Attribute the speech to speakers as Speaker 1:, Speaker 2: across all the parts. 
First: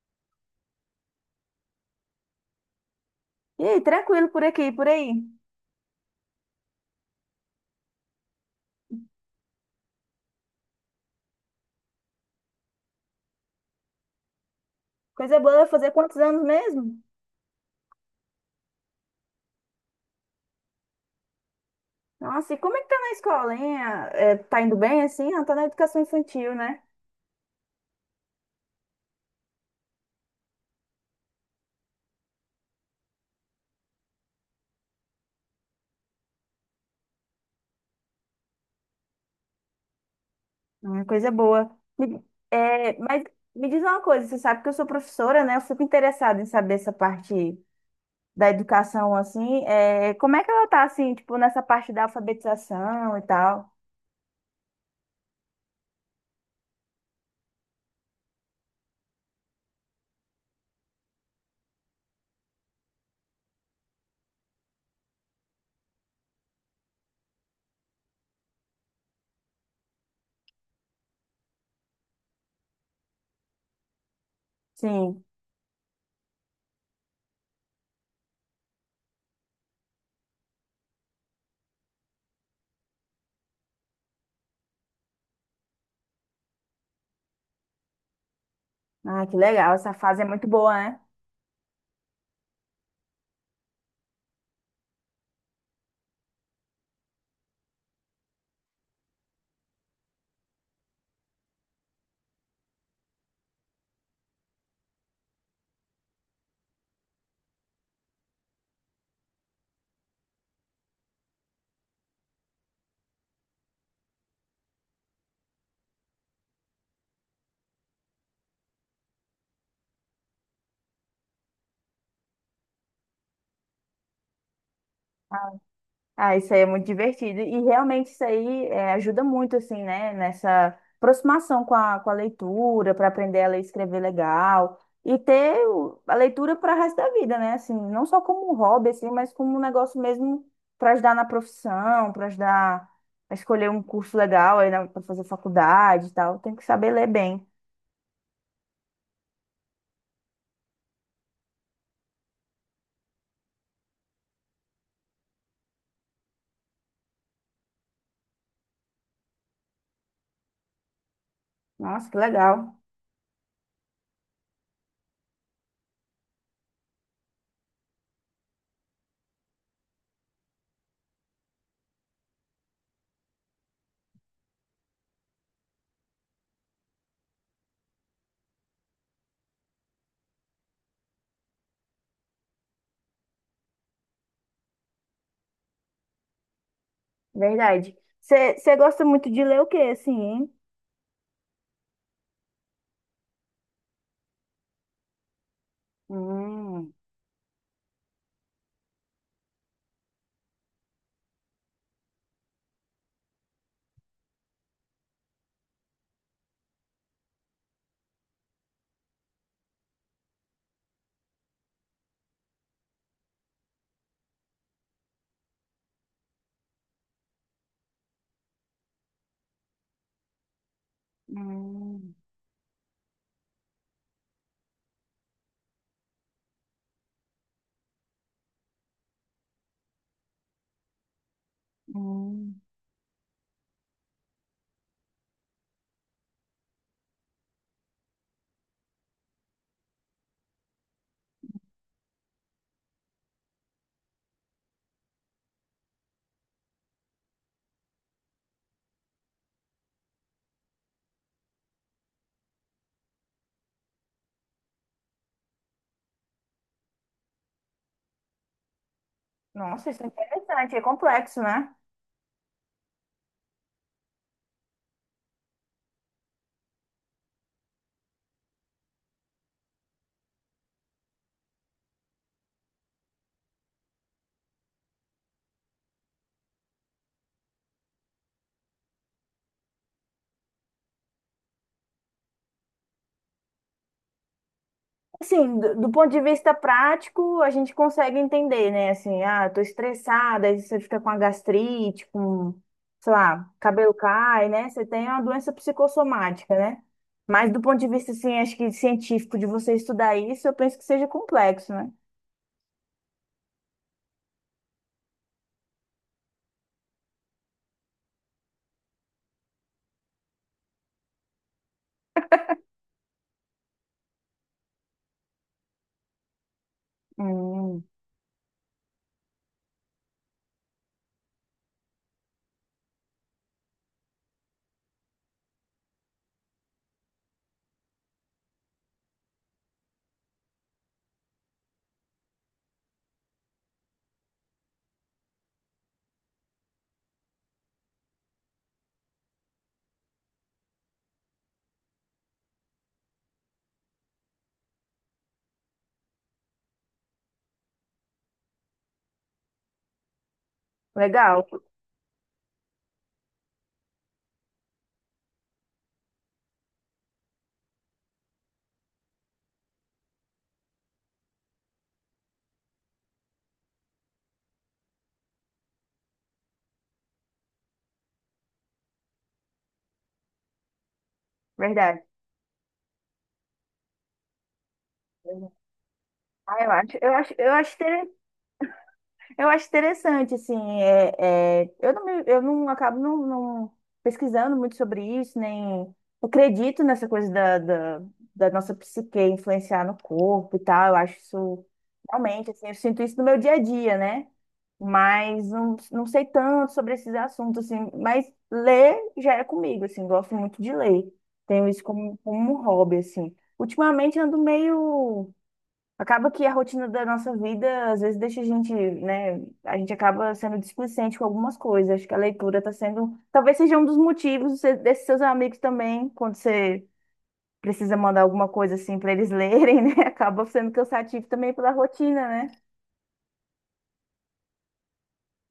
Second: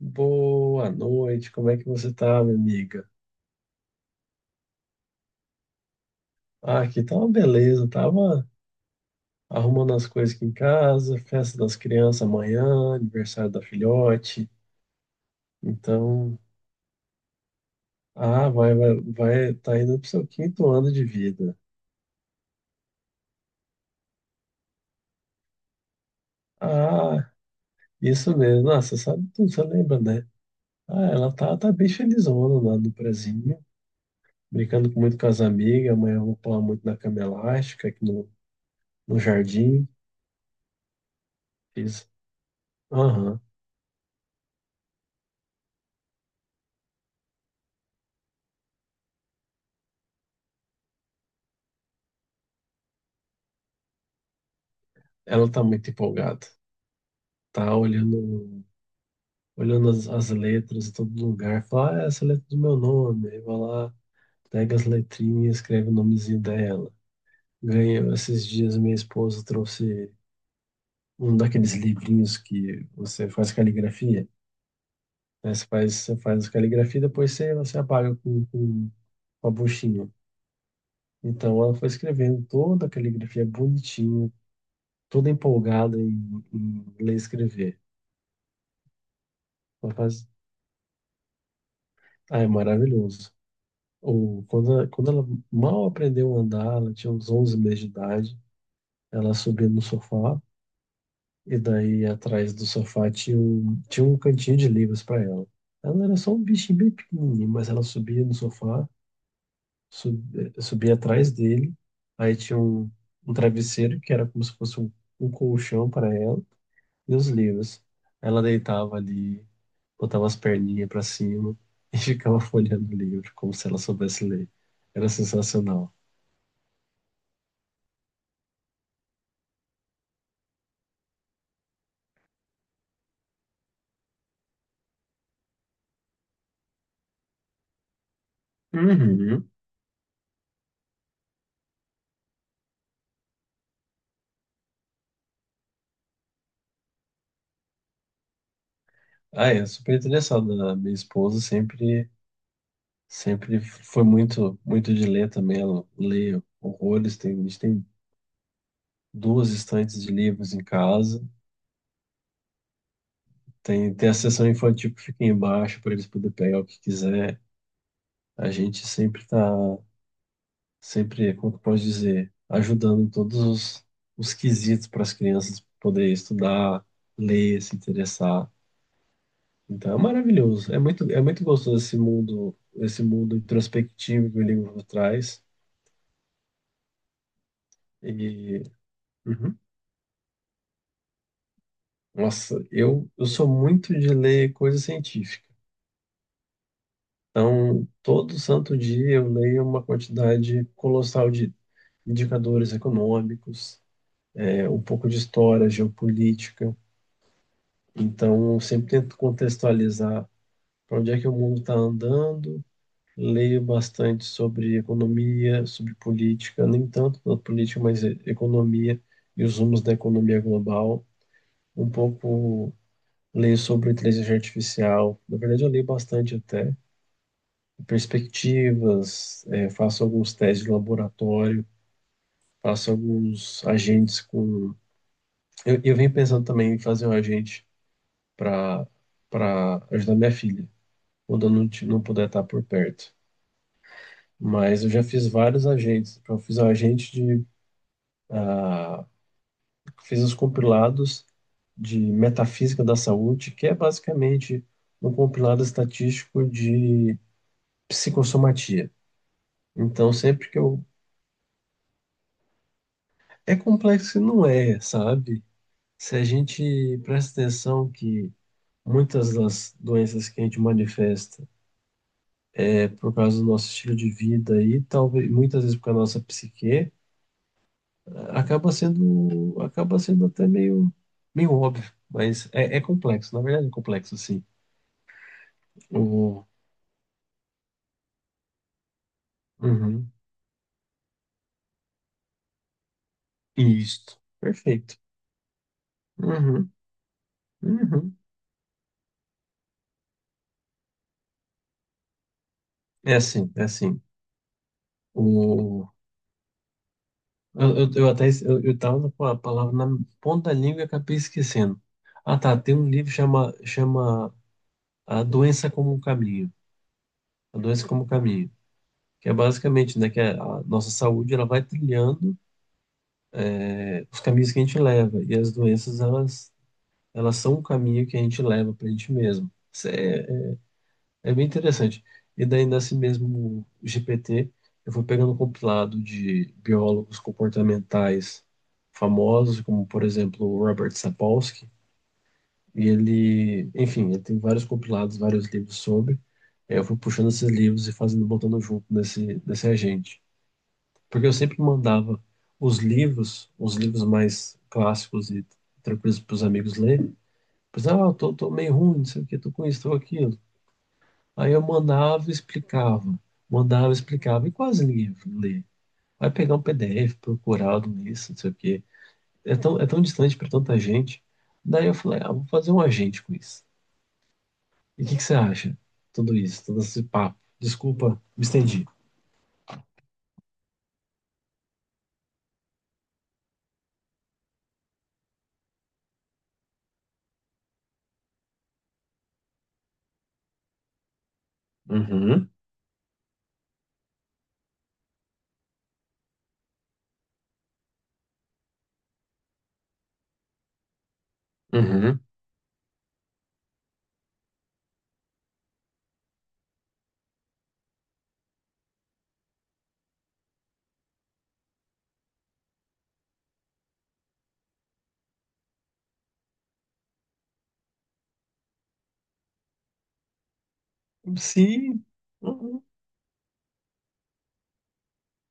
Speaker 1: Boa noite, como é que você tá, minha amiga?
Speaker 2: E aí, tranquilo por aqui, por aí.
Speaker 1: Ah, aqui tá uma beleza, tava arrumando as coisas aqui em casa, festa das crianças amanhã, aniversário da filhote.
Speaker 2: Coisa boa, fazer quantos
Speaker 1: Então,
Speaker 2: anos mesmo?
Speaker 1: ah, vai, tá indo pro seu quinto ano de vida.
Speaker 2: Nossa, e como é que tá na escola, hein? Ah, é, tá indo bem assim? Ah, tá na educação infantil, né?
Speaker 1: Ah, isso mesmo, nossa, você sabe tudo, você lembra, né? Ah, ela tá bem felizona lá no prezinho, brincando com muito com as amigas, amanhã eu vou pular muito na cama elástica aqui no, no jardim.
Speaker 2: Ah, coisa boa.
Speaker 1: Fiz,
Speaker 2: Me- é, mas
Speaker 1: aham,
Speaker 2: me diz uma coisa, você sabe que eu sou professora, né? Eu fico interessada em saber essa parte da educação, assim. É, como é que ela tá, assim, tipo, nessa parte da alfabetização e tal?
Speaker 1: ela tá muito empolgada. Tá olhando as letras em todo lugar, fala, ah, essa é a letra do meu nome, aí vai lá, pega as letrinhas e escreve o nomezinho dela. Ganhei, esses dias minha esposa trouxe um daqueles livrinhos que você faz caligrafia,
Speaker 2: Sim.
Speaker 1: né? Você faz caligrafia e depois você apaga com uma buchinha. Então ela foi escrevendo toda a caligrafia bonitinha, toda empolgada em ler e escrever.
Speaker 2: Ah, que legal, essa
Speaker 1: Ela
Speaker 2: fase é
Speaker 1: faz,
Speaker 2: muito boa, né?
Speaker 1: ah, é maravilhoso. Ou quando ela mal aprendeu a andar, ela tinha uns 11 meses de idade, ela subia no sofá e daí atrás do sofá tinha tinha um cantinho de livros para ela. Ela era só um bichinho bem pequenininho, mas ela subia no sofá, sub, subia atrás dele, aí tinha um travesseiro que era como se fosse um colchão para ela e os livros. Ela deitava ali, botava as perninhas para cima e ficava folheando o livro como se ela soubesse ler. Era sensacional.
Speaker 2: Ah, isso aí é muito divertido. E realmente isso aí ajuda muito, assim, né? Nessa aproximação com a leitura, para aprender a ler e escrever legal. E ter a leitura para o resto da vida, né? Assim, não só como um hobby, assim, mas
Speaker 1: Uhum.
Speaker 2: como um negócio mesmo para ajudar na profissão, para ajudar a escolher um curso legal aí para fazer faculdade e tal. Tem que saber ler bem.
Speaker 1: Ah, é super interessado, né? A minha esposa sempre, sempre foi muito de ler também. Ela lê horrores. Tem, a gente tem duas estantes de livros em casa.
Speaker 2: Nossa, que legal.
Speaker 1: Tem a seção infantil que fica embaixo para eles poderem pegar o que quiser. A gente sempre está, sempre, Como que eu posso dizer, ajudando em todos os quesitos para as crianças poderem estudar, ler, se interessar. Então é maravilhoso. É muito gostoso esse mundo introspectivo que o livro traz.
Speaker 2: Verdade.
Speaker 1: E,
Speaker 2: Você gosta muito de
Speaker 1: uhum.
Speaker 2: ler o quê, assim, hein?
Speaker 1: Nossa, eu sou muito de ler coisa científica.
Speaker 2: Hum,
Speaker 1: Então, todo santo dia eu leio uma quantidade colossal de indicadores econômicos, é, um pouco de história, geopolítica. Então, eu sempre tento contextualizar para onde é que o mundo está andando. Leio bastante sobre economia, sobre política, nem tanto na política, mas economia e os rumos da economia global. Um
Speaker 2: hum,
Speaker 1: pouco leio sobre inteligência artificial. Na verdade, eu leio bastante até perspectivas, eh, faço alguns testes de laboratório,
Speaker 2: hum.
Speaker 1: faço alguns agentes com. Eu venho pensando também em fazer um agente para para ajudar minha filha, quando eu não, não puder estar por perto. Mas eu já fiz vários agentes. Eu fiz um agente de ah, fiz os compilados de Metafísica da Saúde, que é basicamente um compilado estatístico de psicossomatia.
Speaker 2: Nossa, isso é
Speaker 1: Então, sempre que
Speaker 2: interessante, é
Speaker 1: eu.
Speaker 2: complexo, né?
Speaker 1: É complexo e não é, sabe? Se a gente presta atenção que muitas das doenças que a gente manifesta é por causa do nosso estilo de vida e talvez muitas vezes por causa da nossa psique, acaba sendo até meio óbvio. Mas é, é complexo, na verdade é complexo, sim.
Speaker 2: Assim, do ponto de
Speaker 1: O,
Speaker 2: vista prático, a gente consegue entender, né? Assim, ah, eu tô
Speaker 1: uhum.
Speaker 2: estressada, aí você fica com a gastrite, com, sei lá, cabelo
Speaker 1: Isto.
Speaker 2: cai, né? Você
Speaker 1: Perfeito.
Speaker 2: tem uma doença psicossomática,
Speaker 1: Uhum.
Speaker 2: né? Mas do ponto de vista,
Speaker 1: Uhum.
Speaker 2: assim, acho que científico de você estudar isso, eu penso que seja complexo, né?
Speaker 1: É assim, é assim. O... eu até es- eu tava com a palavra na ponta da língua e acabei esquecendo. Ah, tá. Tem um livro que chama A Doença como um Caminho. A
Speaker 2: Hum,
Speaker 1: Doença como um Caminho. Que é basicamente, né, que a nossa saúde ela vai trilhando é, os caminhos que a gente leva. E as doenças, elas são um caminho que a gente leva para a gente mesmo. Isso é é bem interessante. E daí, nesse mesmo GPT, eu fui pegando um compilado de biólogos comportamentais famosos, como, por exemplo, o Robert Sapolsky. E ele, enfim, ele tem vários compilados, vários livros sobre. Aí eu fui puxando esses livros e fazendo, botando nesse agente. Porque eu
Speaker 2: legal,
Speaker 1: sempre mandava os livros mais clássicos e tranquilos para os amigos lerem. Pois, ah, eu tô meio ruim, não sei o que, tô com isso, tô com aquilo. Aí eu mandava e explicava, e quase ninguém lê. Vai pegar um PDF procurado nisso, não sei o quê. É tão distante para tanta gente. Daí eu
Speaker 2: verdade.
Speaker 1: falei, ah, vou fazer um agente com isso. E o que que você acha? Tudo
Speaker 2: Ah,
Speaker 1: isso,
Speaker 2: eu
Speaker 1: todo
Speaker 2: acho,
Speaker 1: esse
Speaker 2: eu acho,
Speaker 1: papo.
Speaker 2: eu acho
Speaker 1: Desculpa, me estendi.
Speaker 2: Eu acho interessante, assim, eu não, eu não acabo não pesquisando muito sobre isso, nem eu acredito nessa coisa da nossa psique influenciar no corpo e tal, eu acho isso realmente,
Speaker 1: Uhum,
Speaker 2: assim, eu sinto isso no meu dia a dia, né? Mas não sei tanto sobre esses assuntos, assim, mas ler já é comigo, assim, gosto muito de ler, tenho isso como,
Speaker 1: uhum.
Speaker 2: como um hobby, assim. Ultimamente ando meio. Acaba que a rotina da nossa vida, às vezes, deixa a gente, né? A gente acaba sendo displicente com algumas coisas. Acho que a leitura está sendo. Talvez seja um dos motivos de desses seus amigos também, quando você precisa mandar alguma coisa assim para eles lerem, né? Acaba sendo cansativo também pela
Speaker 1: Sim,
Speaker 2: rotina, né?
Speaker 1: uhum.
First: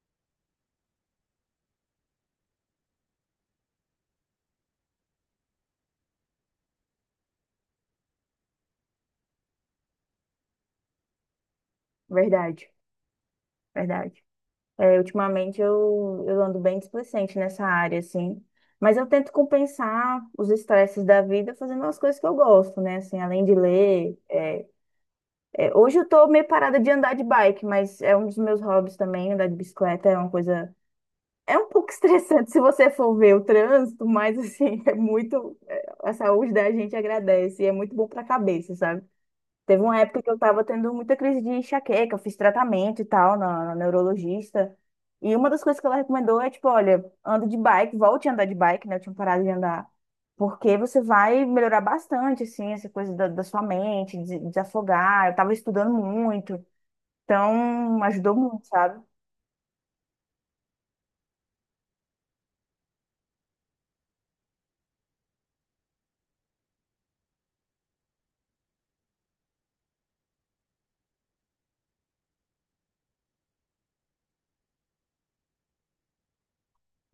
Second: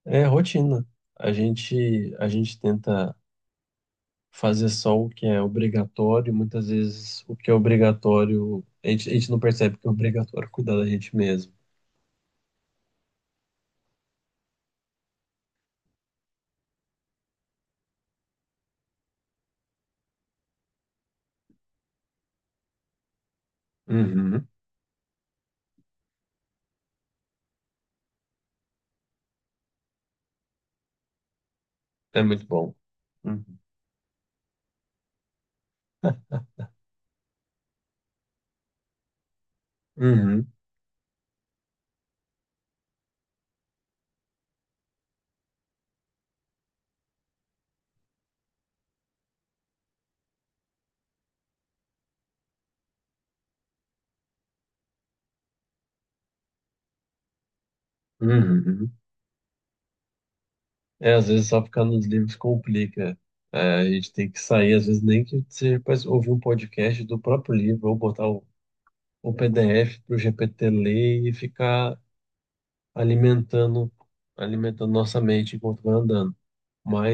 Speaker 1: É rotina. A gente tenta fazer só o que é obrigatório, e muitas vezes o que é obrigatório, a gente não percebe que é obrigatório cuidar da gente mesmo.
Speaker 2: Verdade, verdade. É, ultimamente eu ando bem displicente nessa área, assim. Mas eu tento compensar os estresses da vida fazendo as coisas que eu gosto, né? Assim, além de ler.
Speaker 1: Uhum.
Speaker 2: É, hoje eu tô meio parada de andar de bike, mas é um dos meus hobbies também, andar de bicicleta é uma coisa. É um pouco
Speaker 1: É muito
Speaker 2: estressante se
Speaker 1: bom.
Speaker 2: você for ver o
Speaker 1: Uhum.
Speaker 2: trânsito, mas assim, é muito. A saúde da gente agradece e é muito bom pra cabeça, sabe? Teve uma época que eu
Speaker 1: Uhum.
Speaker 2: tava tendo muita crise de enxaqueca, eu fiz tratamento e tal na neurologista. E uma das coisas que ela recomendou é, tipo, olha, anda de bike, volte a andar de bike, né? Eu tinha parado de andar. Porque você vai melhorar bastante, assim, essa coisa da sua mente, de desafogar. Eu tava estudando muito, então ajudou muito,
Speaker 1: Uhum.
Speaker 2: sabe?
Speaker 1: É, às vezes só ficar nos livros complica. É, a gente tem que sair, às vezes nem que seja para ouvir um podcast do próprio livro, ou botar o PDF para o GPT ler e ficar alimentando, alimentando nossa mente enquanto vai andando.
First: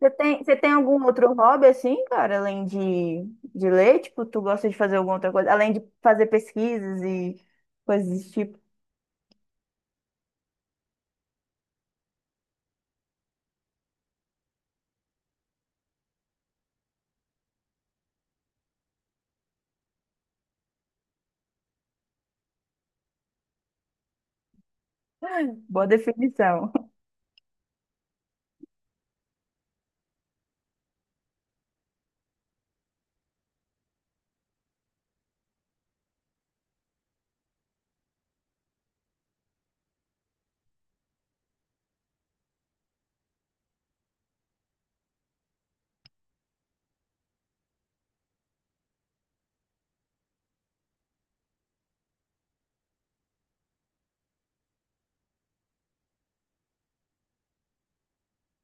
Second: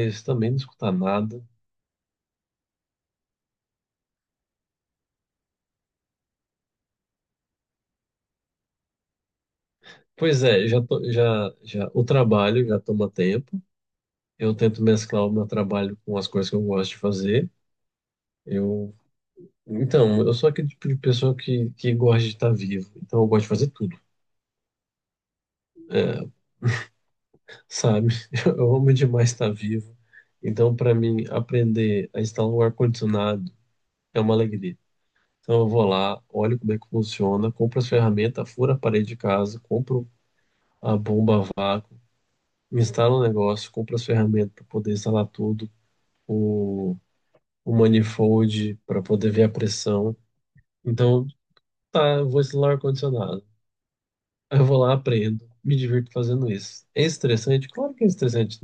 Speaker 1: também
Speaker 2: Você
Speaker 1: não
Speaker 2: tem
Speaker 1: escutar
Speaker 2: algum outro
Speaker 1: nada.
Speaker 2: hobby, assim, cara, além de ler? Tipo, tu gosta de fazer alguma outra coisa? Além de fazer pesquisas e coisas desse tipo?
Speaker 1: Pois é, já, já o trabalho já toma tempo. Eu tento mesclar o meu trabalho com as coisas que eu gosto de fazer. Eu então, eu sou aquele tipo de pessoa que gosta de estar vivo. Então, eu gosto de fazer tudo,
Speaker 2: Boa
Speaker 1: é,
Speaker 2: definição.
Speaker 1: sabe? Eu amo demais estar vivo. Então, para mim, aprender a instalar um ar-condicionado é uma alegria. Então, eu vou lá, olho como é que funciona, compro as ferramentas, furo a parede de casa, compro a bomba a vácuo, instalo o negócio, compro as ferramentas para poder instalar tudo, o, o manifold para poder ver a pressão. Então, tá, eu vou instalar o ar-condicionado. Eu vou lá, aprendo, me divirto fazendo isso. É estressante? Claro que é estressante.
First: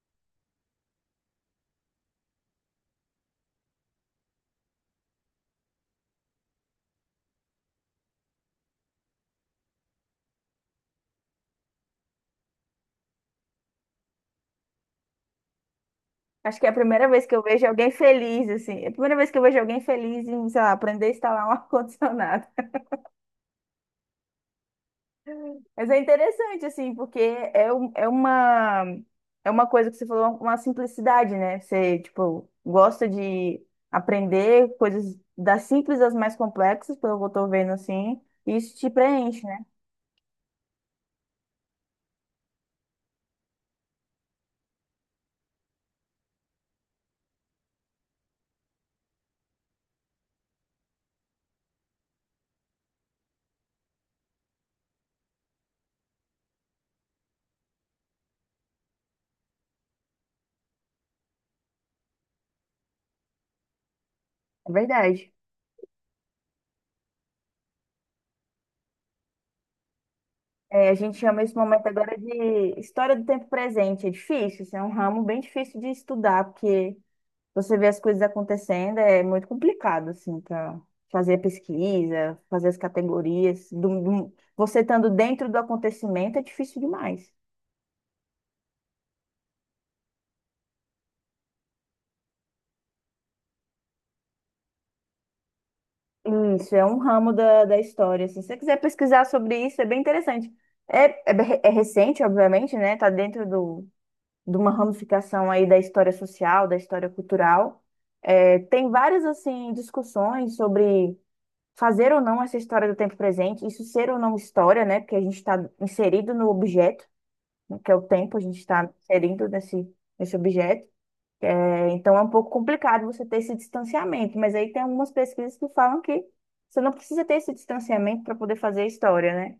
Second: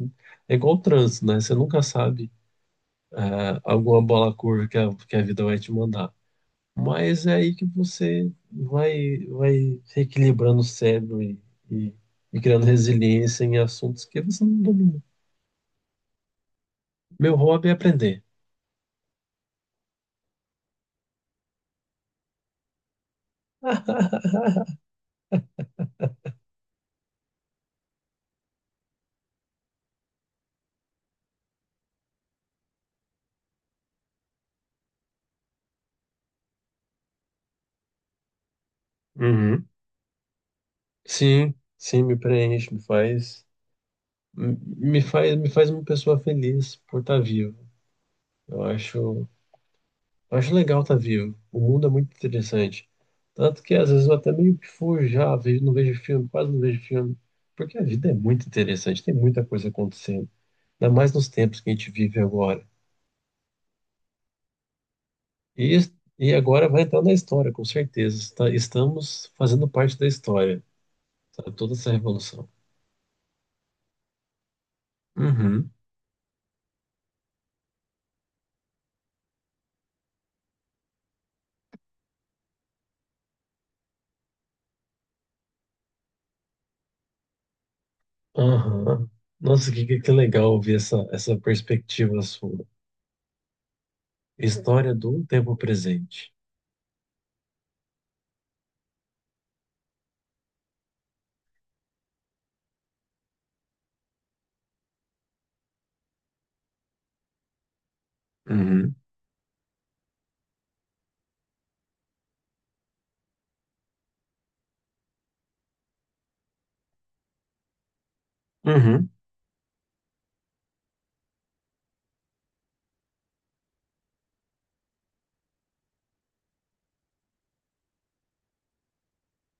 Speaker 1: É igual o trânsito, né? Você nunca sabe ah, alguma bola curva que que a vida vai te mandar. Mas é aí que você vai reequilibrando o cérebro e, e criando resiliência em assuntos que você não domina.
Speaker 2: Acho que é a primeira vez que
Speaker 1: Meu
Speaker 2: eu vejo
Speaker 1: hobby é
Speaker 2: alguém
Speaker 1: aprender.
Speaker 2: feliz, assim. É a primeira vez que eu vejo alguém feliz em, sei lá, aprender a instalar um ar-condicionado. Mas é interessante, assim, porque é uma coisa que você falou, uma simplicidade, né? Você, tipo, gosta de aprender coisas das simples às mais complexas, pelo que eu tô vendo, assim. E isso te preenche, né?
Speaker 1: Uhum. Sim, sim, me preenche, me faz uma pessoa feliz por estar vivo. Eu acho, eu acho legal tá vivo. O mundo é muito interessante. Tanto que às vezes eu até meio que fujo já, vejo, não vejo filme, quase não vejo filme. Porque a vida é muito interessante, tem muita coisa acontecendo. Ainda mais nos tempos que a gente vive agora.
Speaker 2: É verdade.
Speaker 1: E, es- e agora vai entrar na história, com certeza. Estamos fazendo parte da história,
Speaker 2: É, a gente chama
Speaker 1: sabe?
Speaker 2: esse
Speaker 1: Toda
Speaker 2: momento
Speaker 1: essa
Speaker 2: agora de
Speaker 1: revolução.
Speaker 2: história do tempo presente. É difícil, isso é um ramo bem
Speaker 1: Uhum.
Speaker 2: difícil de estudar, porque você vê as coisas acontecendo, é muito complicado, assim, para fazer a pesquisa, fazer as categorias. Você estando dentro do acontecimento é difícil demais.
Speaker 1: Aham. Nossa, que legal ouvir essa perspectiva sua. História do tempo presente.
Speaker 2: Isso, é um ramo da história, assim. Se você quiser pesquisar sobre isso, é bem interessante. É recente, obviamente, né? Tá dentro de uma ramificação aí da história social, da história cultural. É, tem
Speaker 1: Uhum.
Speaker 2: várias, assim, discussões sobre fazer ou não essa história do tempo presente, isso ser ou não história, né? Porque a gente está inserido no objeto, né, que é o tempo, a gente está
Speaker 1: Uhum.
Speaker 2: inserido nesse objeto. É, então é um pouco complicado você ter esse distanciamento, mas aí tem algumas pesquisas que falam que você não precisa ter esse distanciamento para poder fazer a história, né?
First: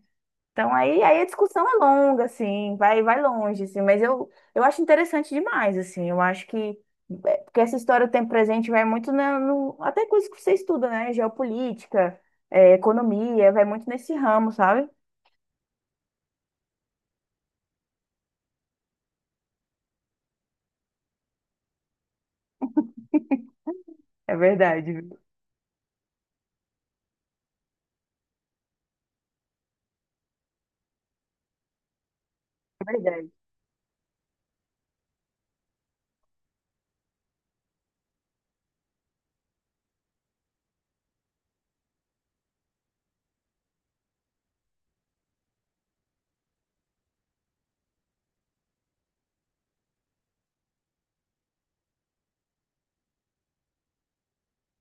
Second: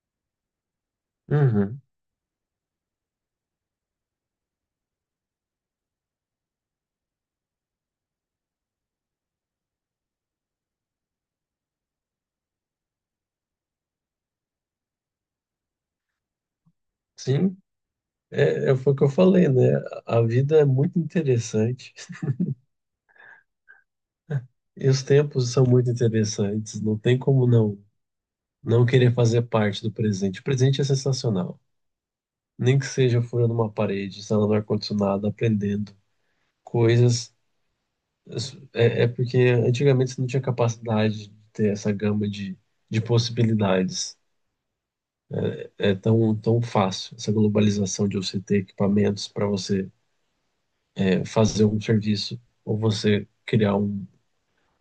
Speaker 2: Então aí a discussão é
Speaker 1: Uhum.
Speaker 2: longa, assim, vai longe, assim, mas eu acho interessante demais, assim, eu acho que, é, porque essa história do tempo presente vai muito na, no, até coisas que você estuda, né, geopolítica, é, economia, vai muito nesse ramo, sabe?
Speaker 1: Sim. É, é, foi o que eu falei, né? A vida é muito interessante
Speaker 2: É verdade,
Speaker 1: e os
Speaker 2: viu?
Speaker 1: tempos são muito interessantes. Não tem como não querer fazer parte do presente. O presente é sensacional. Nem
Speaker 2: É
Speaker 1: que seja
Speaker 2: verdade,
Speaker 1: furando uma parede, instalando ar-condicionado, aprendendo coisas. É, é porque antigamente você não tinha capacidade de ter essa gama de possibilidades. É tão, tão fácil essa globalização de você ter equipamentos para você é, fazer um serviço ou você criar um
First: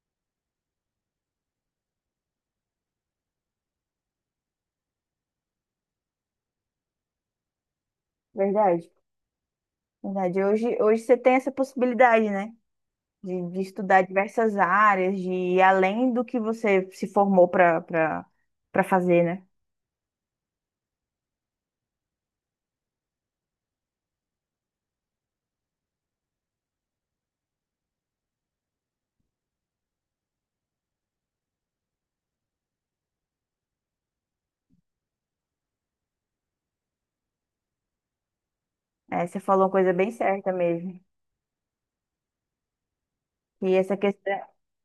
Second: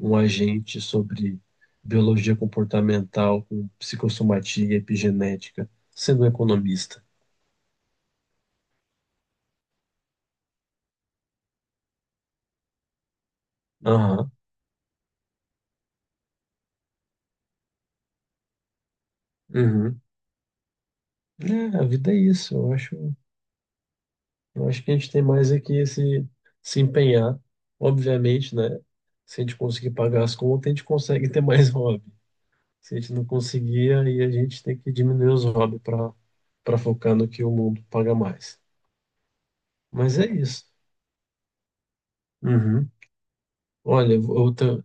Speaker 1: um agente sobre biologia comportamental com psicossomatia e epigenética, sendo um economista.
Speaker 2: verdade, verdade. Hoje você tem essa possibilidade, né, de estudar
Speaker 1: Aham.
Speaker 2: diversas áreas, de ir além do que você se formou para para fazer, né?
Speaker 1: Uhum. É, a vida é isso. Eu acho que a gente tem mais aqui esse se empenhar. Obviamente, né? Se a gente conseguir pagar as contas, a gente consegue ter mais hobby. Se a gente não conseguir, aí a gente tem que diminuir os hobbies para focar no que o mundo paga mais.
Speaker 2: É, você falou uma coisa bem
Speaker 1: Mas é
Speaker 2: certa
Speaker 1: isso.
Speaker 2: mesmo.
Speaker 1: Uhum.
Speaker 2: E essa
Speaker 1: Olha, eu
Speaker 2: questão.
Speaker 1: vou- eu tô-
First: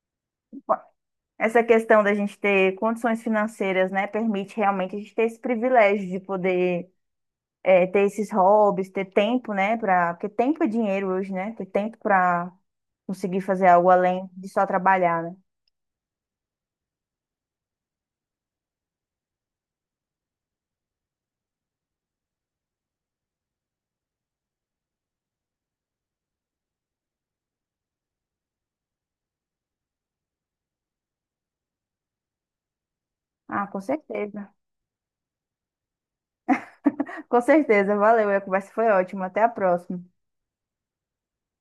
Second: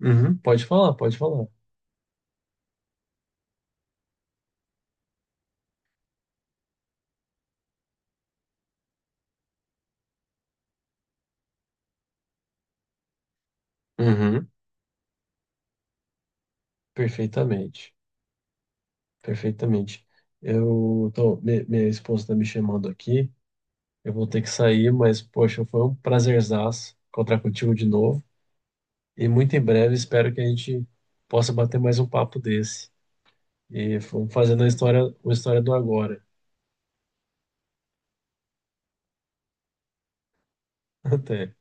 Speaker 1: uhum. Pode falar, pode falar.
Speaker 2: Essa questão da gente ter condições financeiras, né, permite realmente a gente ter esse privilégio de poder é, ter esses hobbies, ter tempo, né, para porque tempo é dinheiro hoje, né, ter tempo para conseguir fazer algo além de
Speaker 1: Uhum.
Speaker 2: só trabalhar, né?
Speaker 1: Perfeitamente, perfeitamente. Eu tô, minha esposa está me chamando aqui. Eu vou ter que sair, mas poxa, foi um prazerzaço encontrar contigo de novo. E muito em breve espero que a gente possa bater mais um papo desse.
Speaker 2: Ah, com
Speaker 1: E vamos
Speaker 2: certeza.
Speaker 1: fazendo a história, uma história do agora.
Speaker 2: Com certeza, valeu. A conversa foi ótima. Até a próxima.
Speaker 1: Até.